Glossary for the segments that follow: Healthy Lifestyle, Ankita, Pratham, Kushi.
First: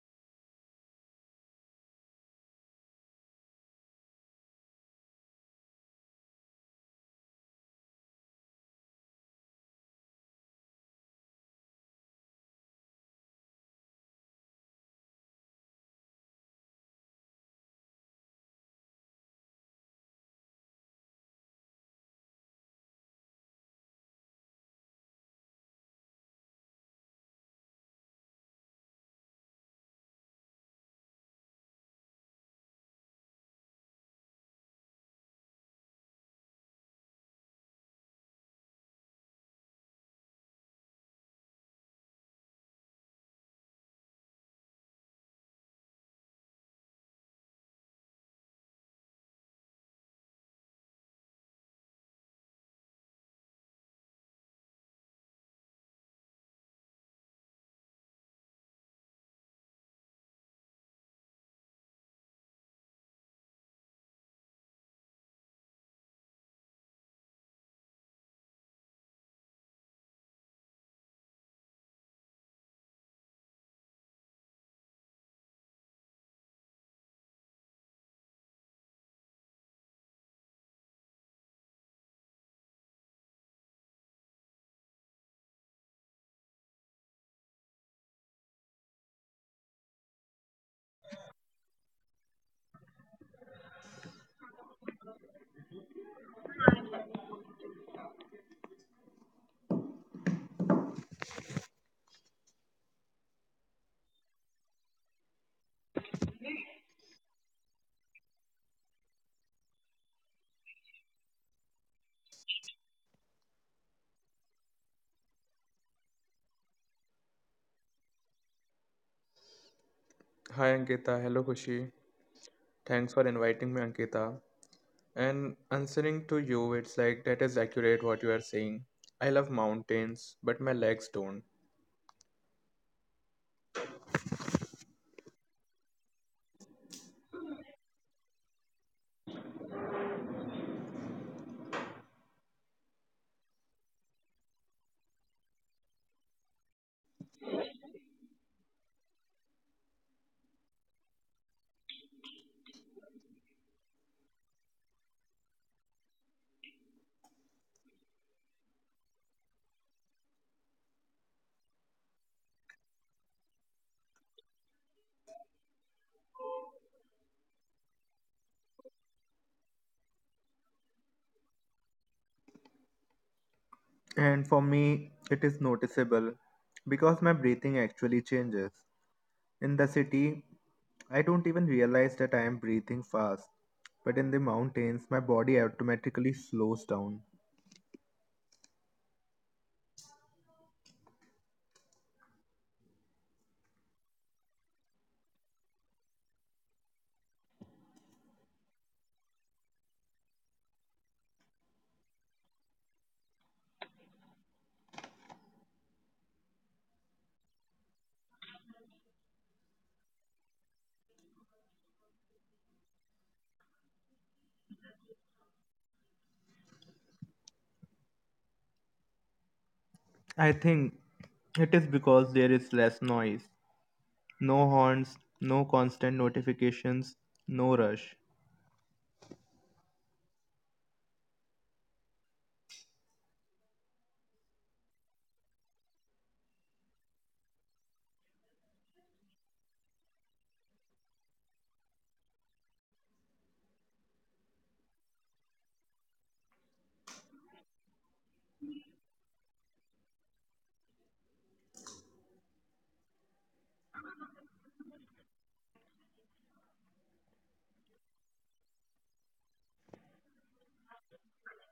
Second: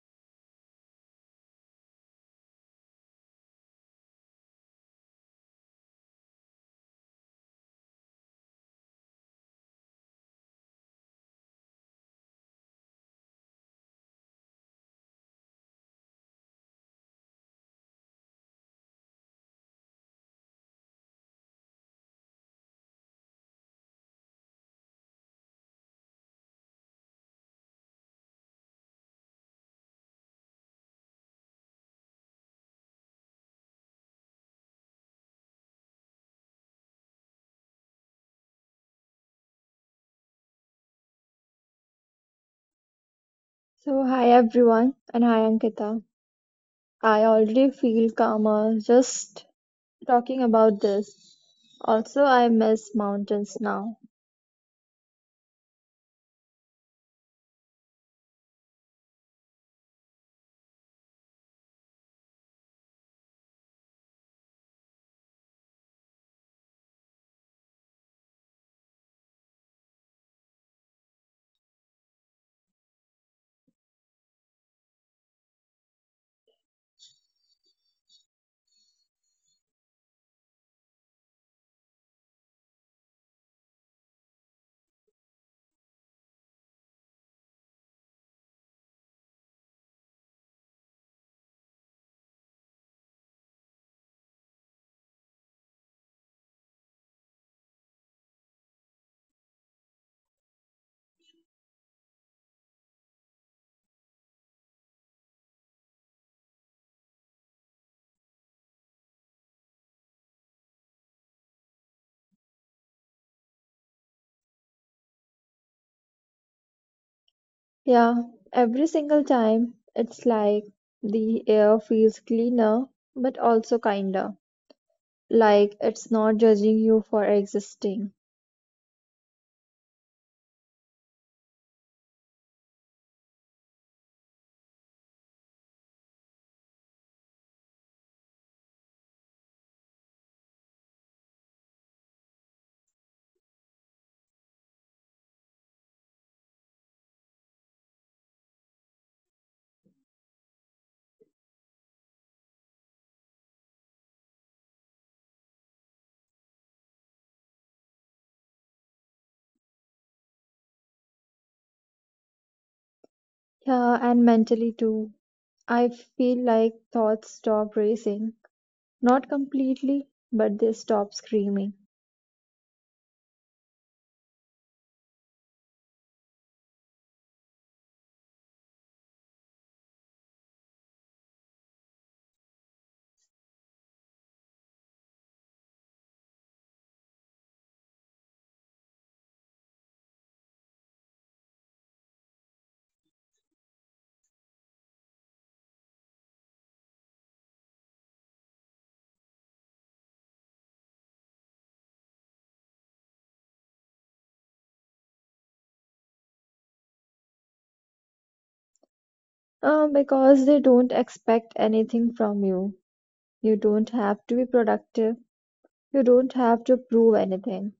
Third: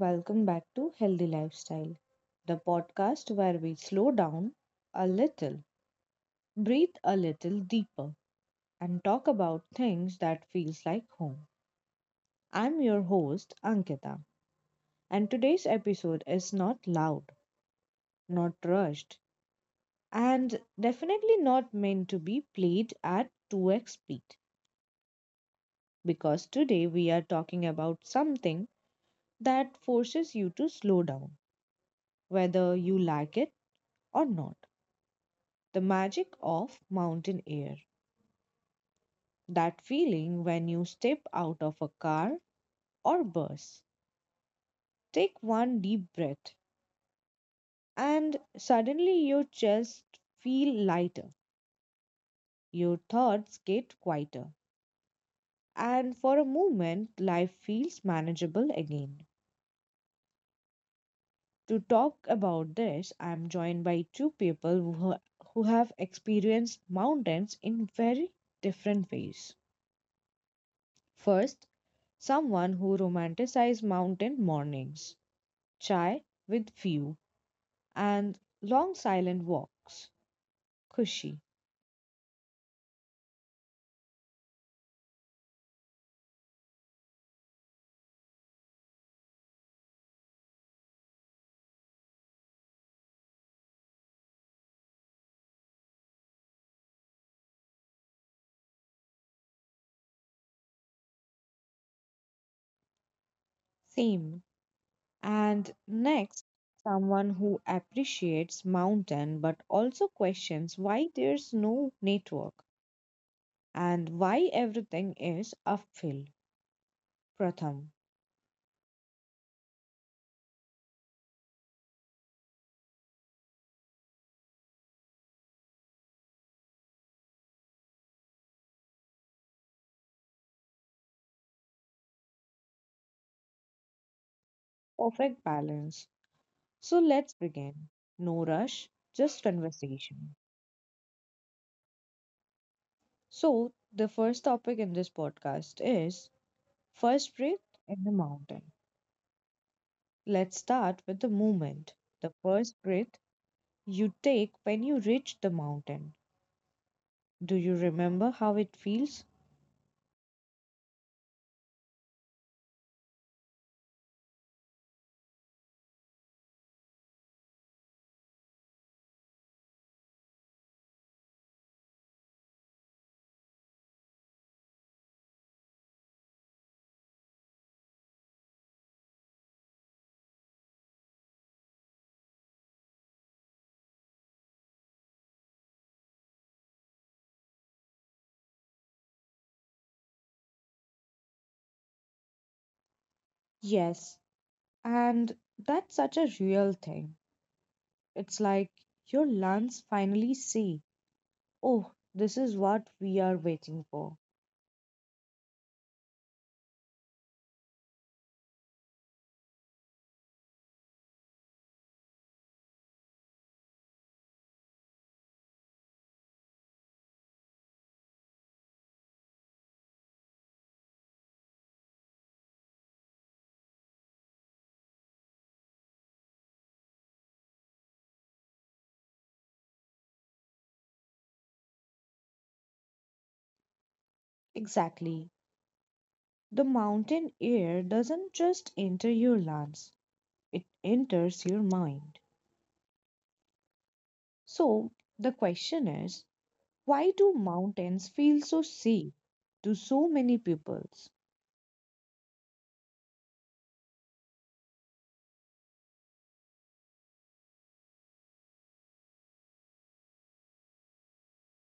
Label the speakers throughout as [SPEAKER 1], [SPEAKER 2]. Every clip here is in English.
[SPEAKER 1] welcome back to Healthy Lifestyle, the podcast where we slow down a little, breathe a little deeper, and talk about things that feels like home. I'm your host, Ankita, and today's episode is not loud, not rushed, and definitely not meant to be played at 2x speed because today we are talking about something that forces you to slow down, whether you like it or not. The magic of mountain air. That feeling when you step out of a car or bus, take one deep breath, and suddenly your chest feel lighter. Your thoughts get quieter, and for a moment life feels manageable again. To talk about this, I am joined by two people who, who have experienced mountains in very different ways. First, someone who romanticizes mountain mornings. Chai with few, and long silent walks. Kushi,
[SPEAKER 2] So, hi everyone, and hi Ankita. I already feel calmer just talking about this. Also, I miss mountains now.
[SPEAKER 1] same. And next, someone who appreciates mountain but also questions why there's no network and why everything is uphill. Pratham,
[SPEAKER 3] Hi Ankita, hello Kushi. Thanks for inviting me, Ankita. And answering to you, it's like that is accurate what you are saying. I love mountains, but my legs don't.
[SPEAKER 1] perfect balance. So let's begin. No rush, just conversation. So, the first topic in this podcast is first breath in the mountain. Let's start with the movement. The first breath you take when you reach the mountain. Do you remember how it feels?
[SPEAKER 2] Yeah, every single time it's like the air feels cleaner but also kinder. Like it's not judging you for existing.
[SPEAKER 3] And for me, it is noticeable because my breathing actually changes. In the city, I don't even realize that I am breathing fast, but in the mountains, my body automatically slows down.
[SPEAKER 1] Yes, and that's such a real thing. It's like your lungs finally say, "Oh, this is what we are waiting for."
[SPEAKER 2] Yeah, and mentally too. I feel like thoughts stop racing. Not completely, but they stop screaming.
[SPEAKER 3] I think it is because there is less noise. No horns, no constant notifications, no rush.
[SPEAKER 1] Exactly. The mountain air doesn't just enter your lungs, it enters your mind. So, the question is, why do mountains feel so safe to so many peoples?
[SPEAKER 2] Because they don't expect anything from you. You don't have to be productive. You don't have to prove anything.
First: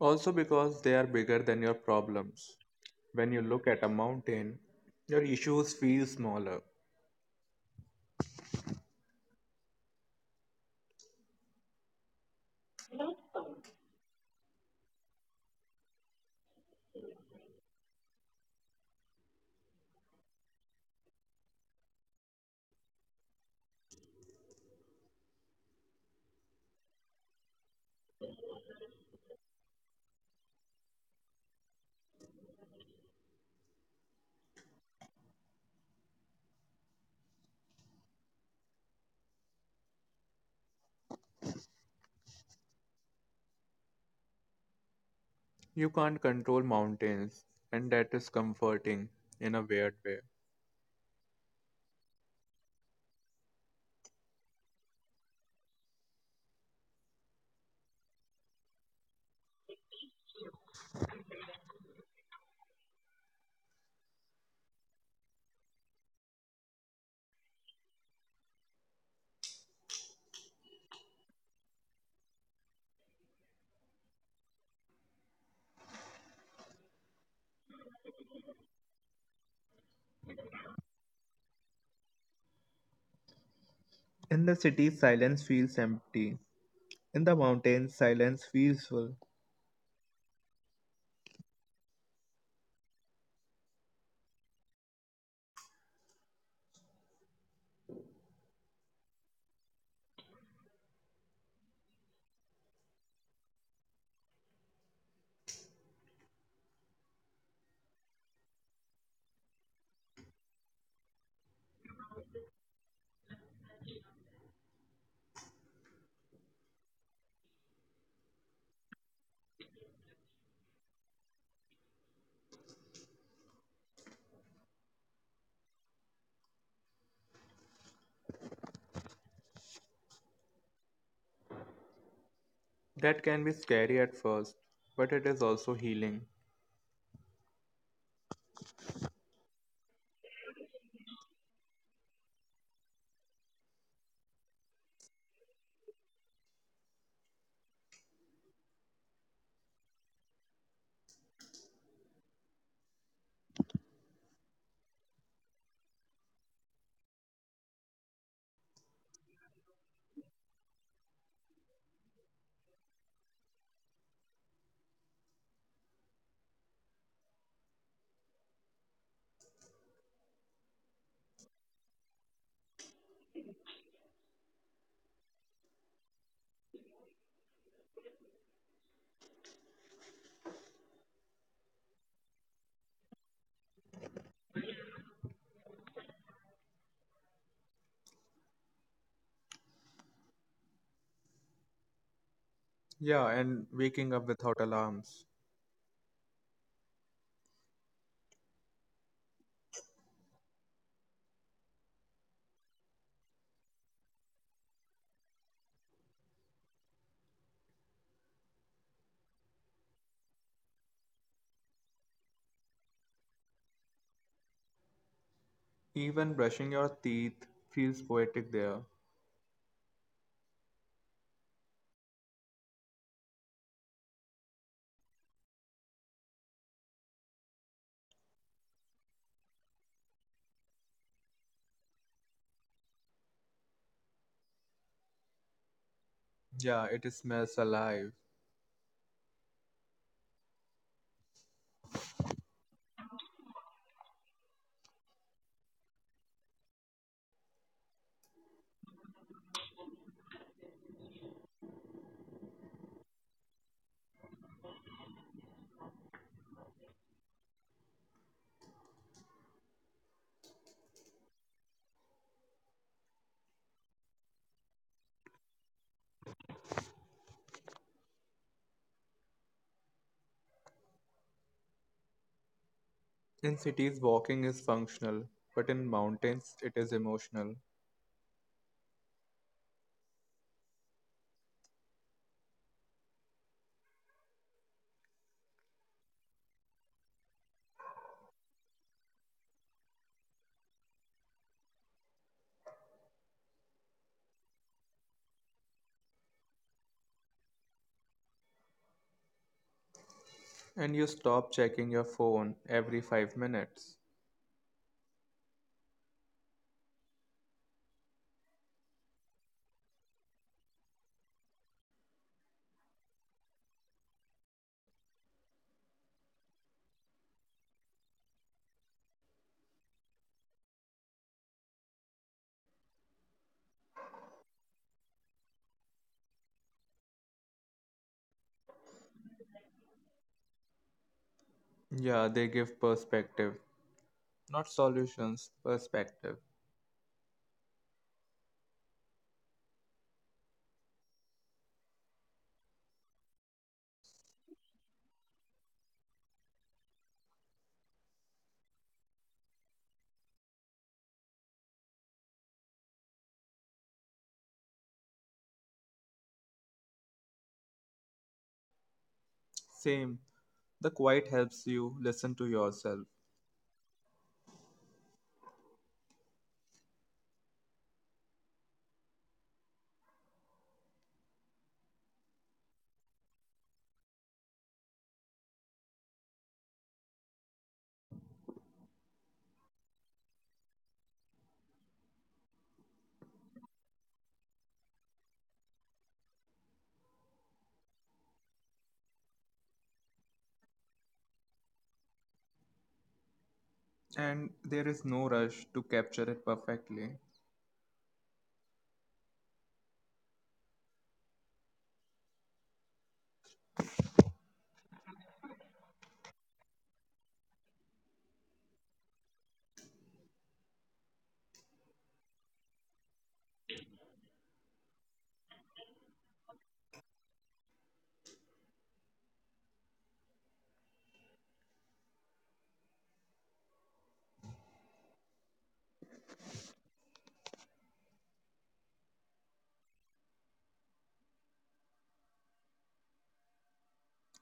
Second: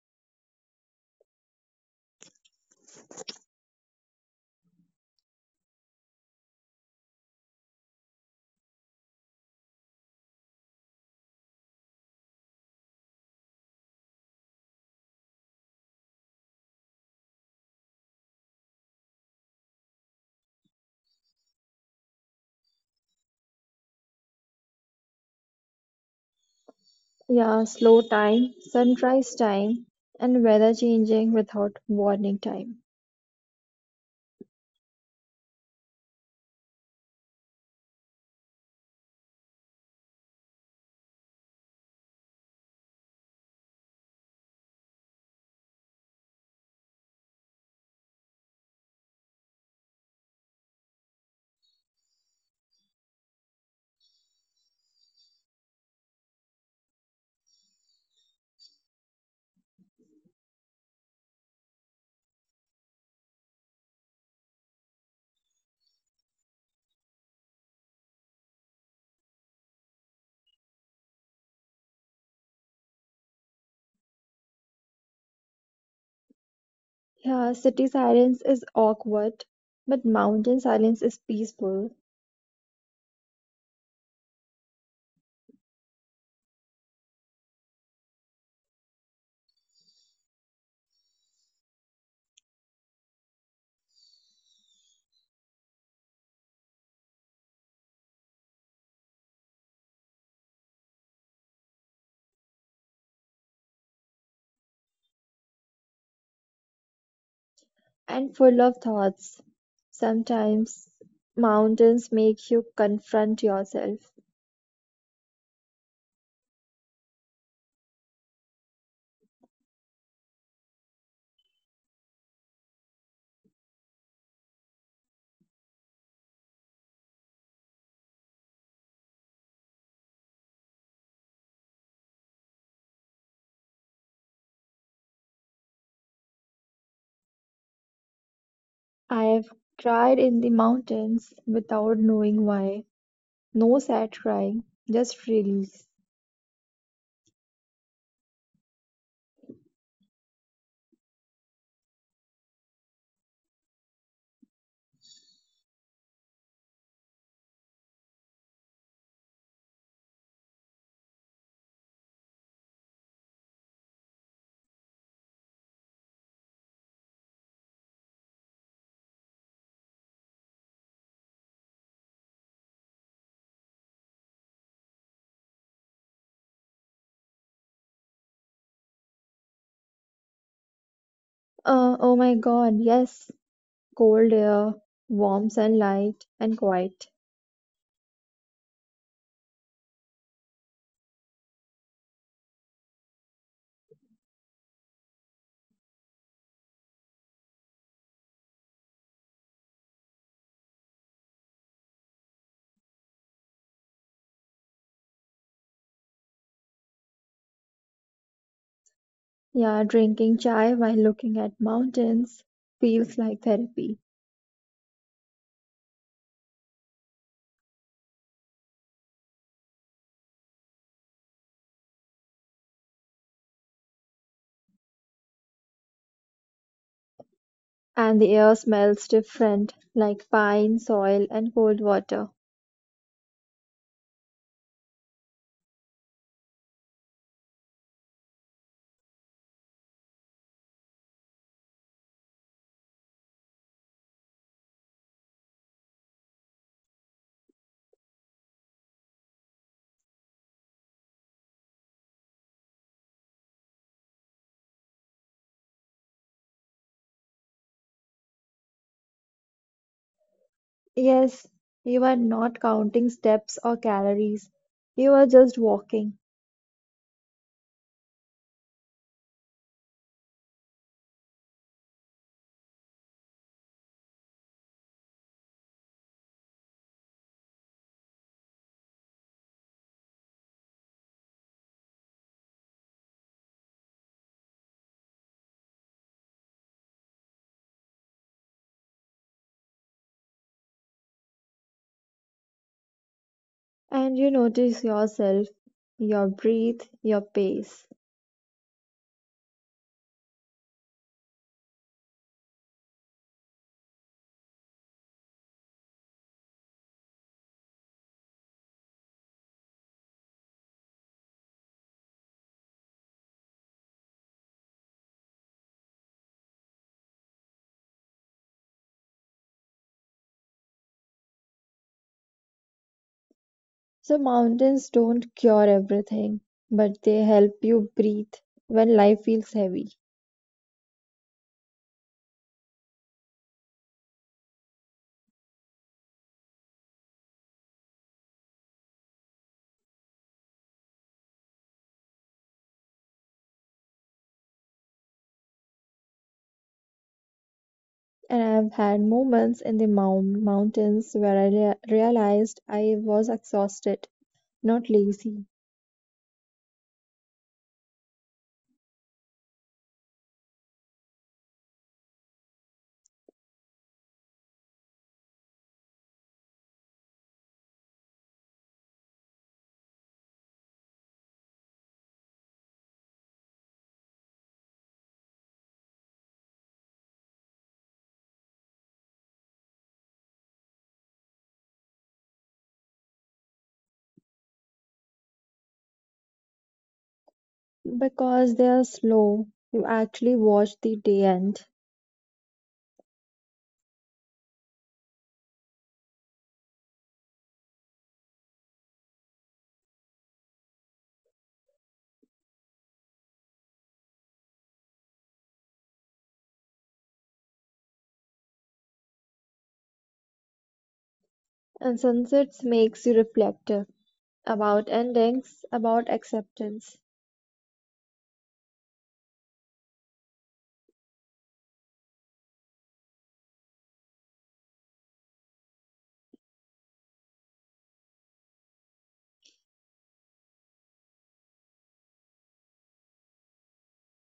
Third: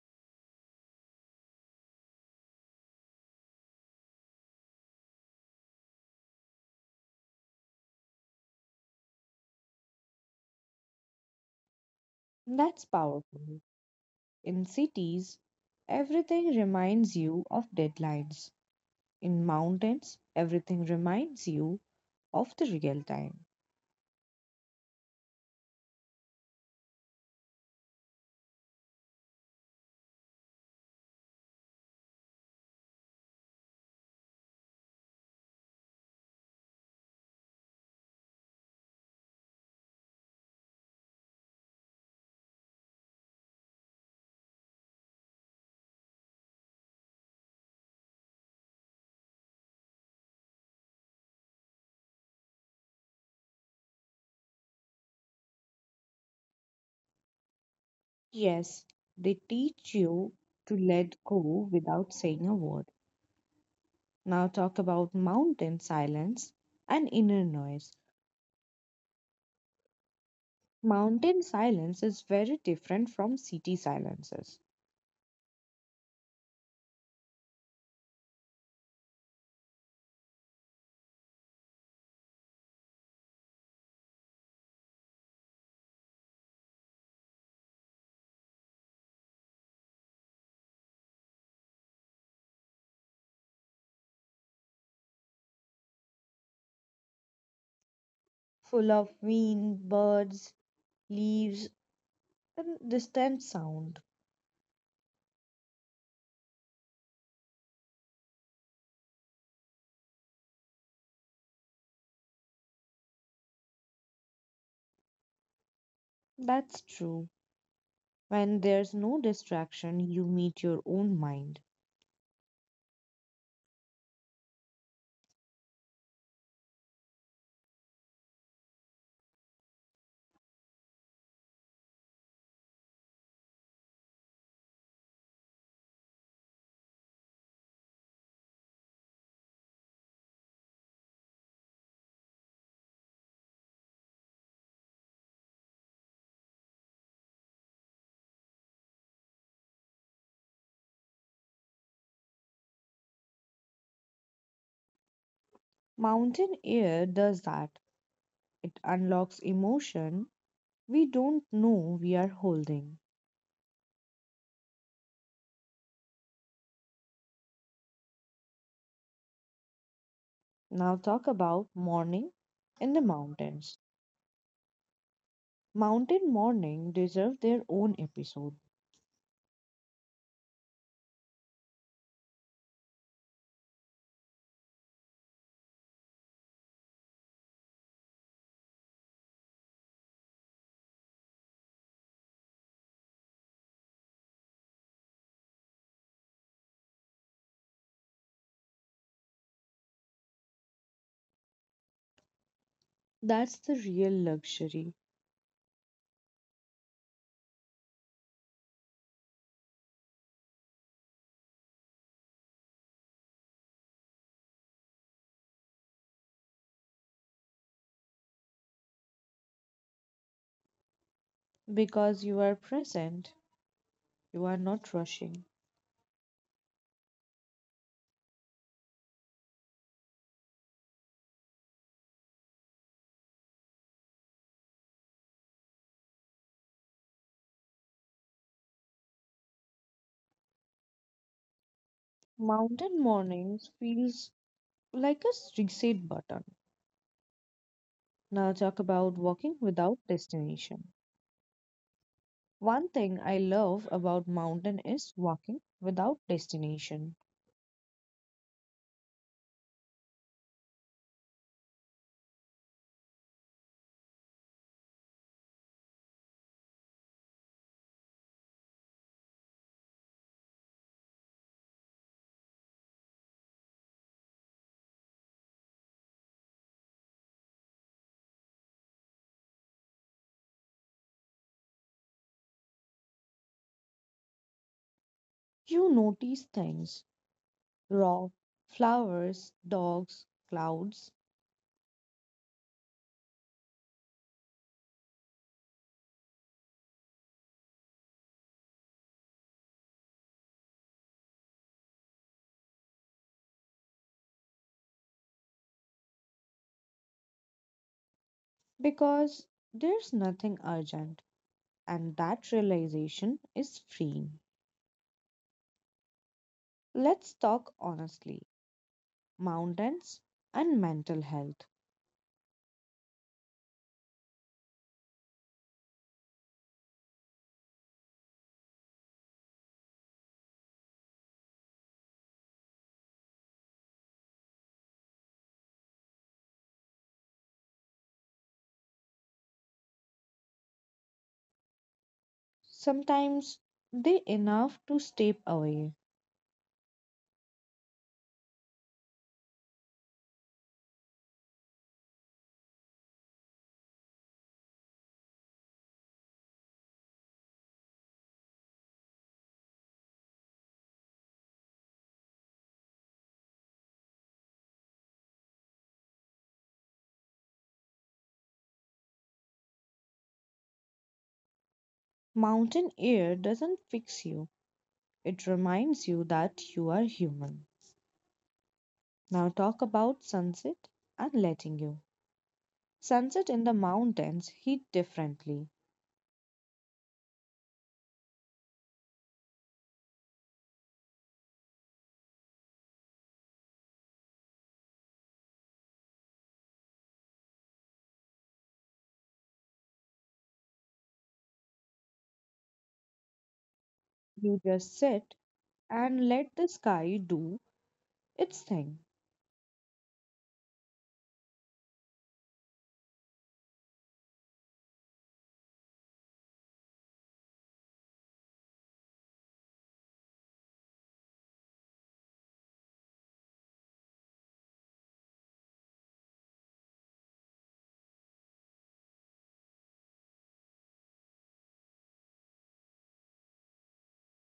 [SPEAKER 3] Also, because they are bigger than your problems. When you look at a mountain, your issues feel smaller.
[SPEAKER 1] That's powerful. In cities, everything reminds you of deadlines. In mountains, everything reminds you of the real time.
[SPEAKER 2] Yeah, slow time, sunrise time, and weather changing without warning time.
[SPEAKER 3] You can't control mountains, and that is comforting in a weird way.
[SPEAKER 1] Yes, they teach you to let go without saying a word. Now, talk about mountain silence and inner noise. Mountain silence is very different from city silences,
[SPEAKER 2] Yeah, city silence is awkward, but mountain silence is peaceful
[SPEAKER 3] In the city, silence feels empty. In the mountains, silence feels full.
[SPEAKER 1] full of wind, birds, leaves, and distant sound.
[SPEAKER 2] and full of thoughts. Sometimes mountains make you confront yourself.
[SPEAKER 1] That's true. When there's no distraction, you meet your own mind.
[SPEAKER 3] That can be scary at first, but it is also healing.
[SPEAKER 2] I have cried in the mountains without knowing why. No sad crying, just release.
[SPEAKER 1] Mountain air does that. It unlocks emotion we don't know we are holding. Now, talk about morning in the mountains. Mountain Morning deserve their own episode.
[SPEAKER 2] Oh my god, yes. Cold air, warm sunlight, and quiet.
[SPEAKER 3] Yeah, and waking up without alarms.
[SPEAKER 1] That's the real luxury
[SPEAKER 2] Yeah, drinking chai while looking at mountains feels like therapy.
[SPEAKER 3] Even brushing your teeth feels poetic there.
[SPEAKER 1] because you are present, you are not rushing.
[SPEAKER 2] And the air smells different, like pine, soil, and cold water.
[SPEAKER 3] Yeah, it smells alive.
[SPEAKER 1] Mountain Mornings feels like a reset button. Now talk about walking without destination. One thing I love about mountain is walking without destination.
[SPEAKER 2] Yes, you are not counting steps or calories. You are just walking.
[SPEAKER 3] In cities, walking is functional, but in mountains, it is emotional.
[SPEAKER 1] You notice things, rock, flowers, dogs, clouds
[SPEAKER 2] And you notice yourself, your breath, your pace.
[SPEAKER 3] And you stop checking your phone every 5 minutes.
[SPEAKER 1] because there's nothing urgent and that realization is freeing. Let's talk honestly, mountains and mental health.
[SPEAKER 2] So mountains don't cure everything, but they help you breathe when life feels heavy.
[SPEAKER 3] Yeah, they give perspective, not solutions, perspective.
[SPEAKER 1] Sometimes they enough to step away.
[SPEAKER 2] And I've had moments in the mountains where I realized I was exhausted, not lazy.
[SPEAKER 3] Same. The quiet helps you listen to yourself,
[SPEAKER 1] Mountain air doesn't fix you, it reminds you that you are human. Now talk about sunset and letting you. Sunset in the mountains hit differently.
[SPEAKER 2] Because they are slow, you actually watch the day end.
[SPEAKER 3] and there is no rush to capture it perfectly.
[SPEAKER 1] You just sit and let the sky do its thing.
[SPEAKER 2] And sunsets makes you reflective about endings, about acceptance.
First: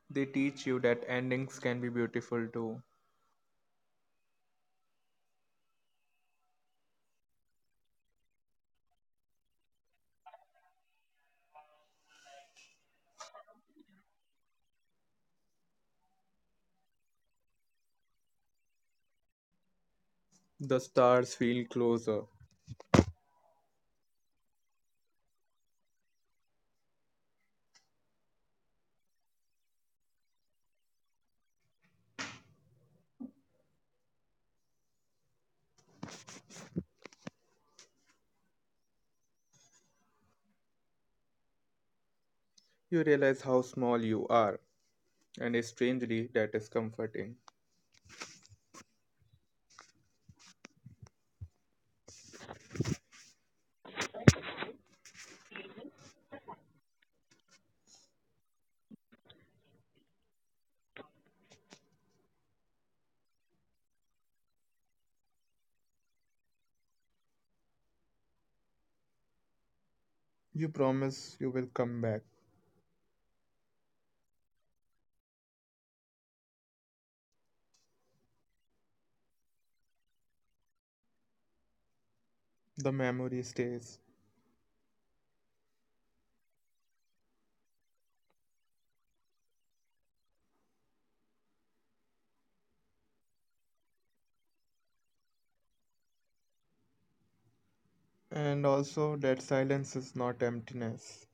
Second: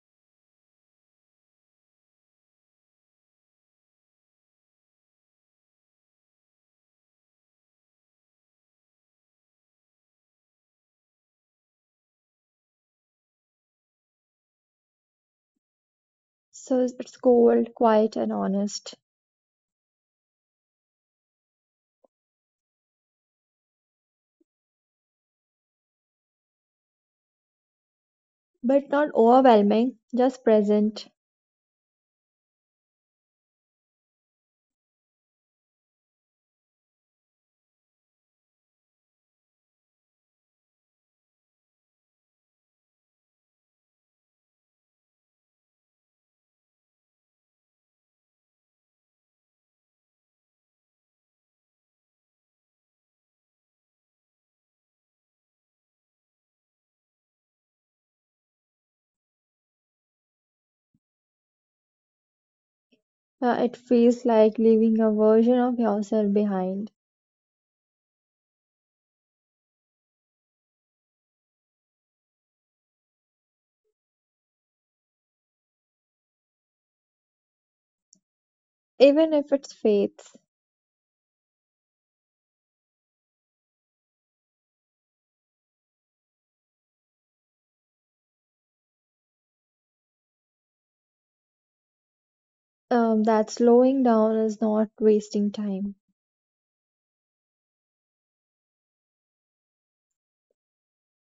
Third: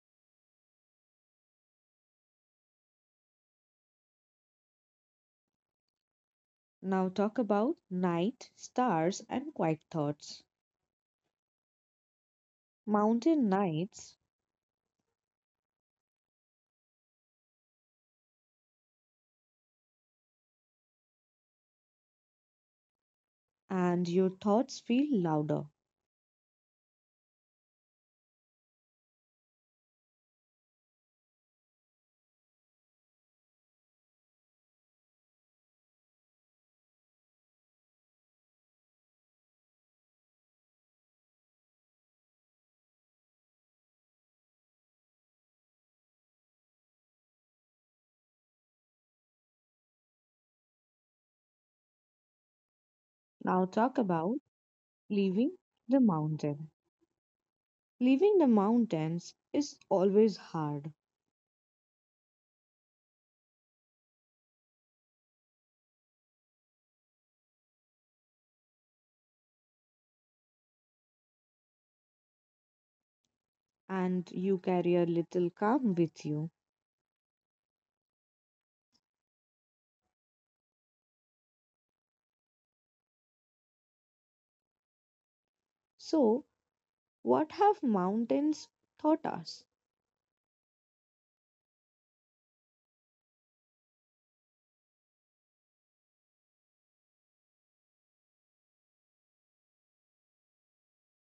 [SPEAKER 3] They teach you that endings can be beautiful too.
[SPEAKER 1] Now talk about night, stars, and quiet thoughts. Mountain nights,
[SPEAKER 2] So it's cold, quiet, and honest,
[SPEAKER 3] The stars feel closer.
[SPEAKER 1] and your thoughts feel louder.
[SPEAKER 2] but not overwhelming, just present.
[SPEAKER 3] You realize how small you are, and is strangely, that is comforting.
[SPEAKER 1] Now, talk about leaving the mountain. Leaving the mountains is always hard,
[SPEAKER 2] It feels like leaving a version of yourself behind,
[SPEAKER 3] You promise you will come back,
[SPEAKER 1] and you carry a little calm with you.
[SPEAKER 2] even if it's faith.
[SPEAKER 3] the memory stays,
[SPEAKER 1] So, what have mountains taught us?
[SPEAKER 2] That slowing down is not wasting time.
[SPEAKER 3] and also that silence is not emptiness.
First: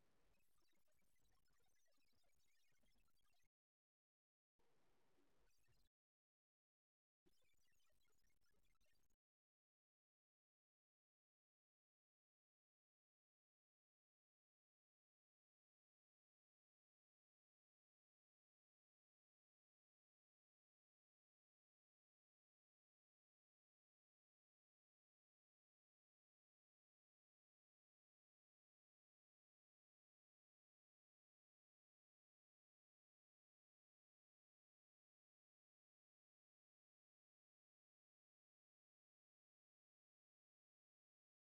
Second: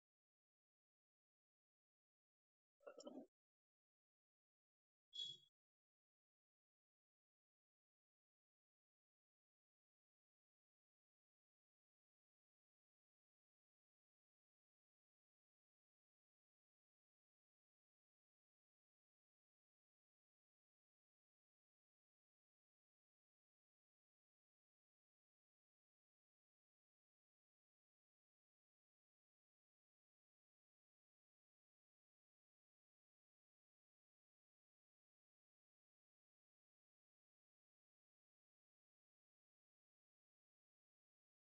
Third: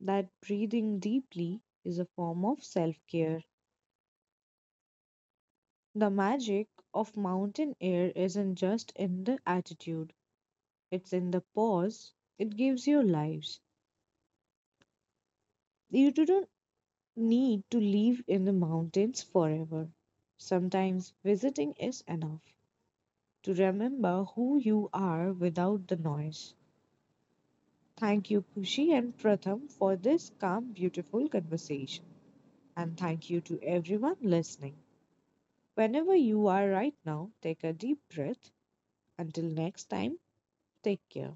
[SPEAKER 1] That breathing deeply is a form of self care. The magic of mountain air isn't just in the attitude, it's in the pause it gives your lives. You didn't need to live in the mountains forever. Sometimes visiting is enough to remember who you are without the noise. Thank you, Kushi and Pratham, for this calm, beautiful conversation. And thank you to everyone listening. Whenever you are right now, take a deep breath. Until next time, take care.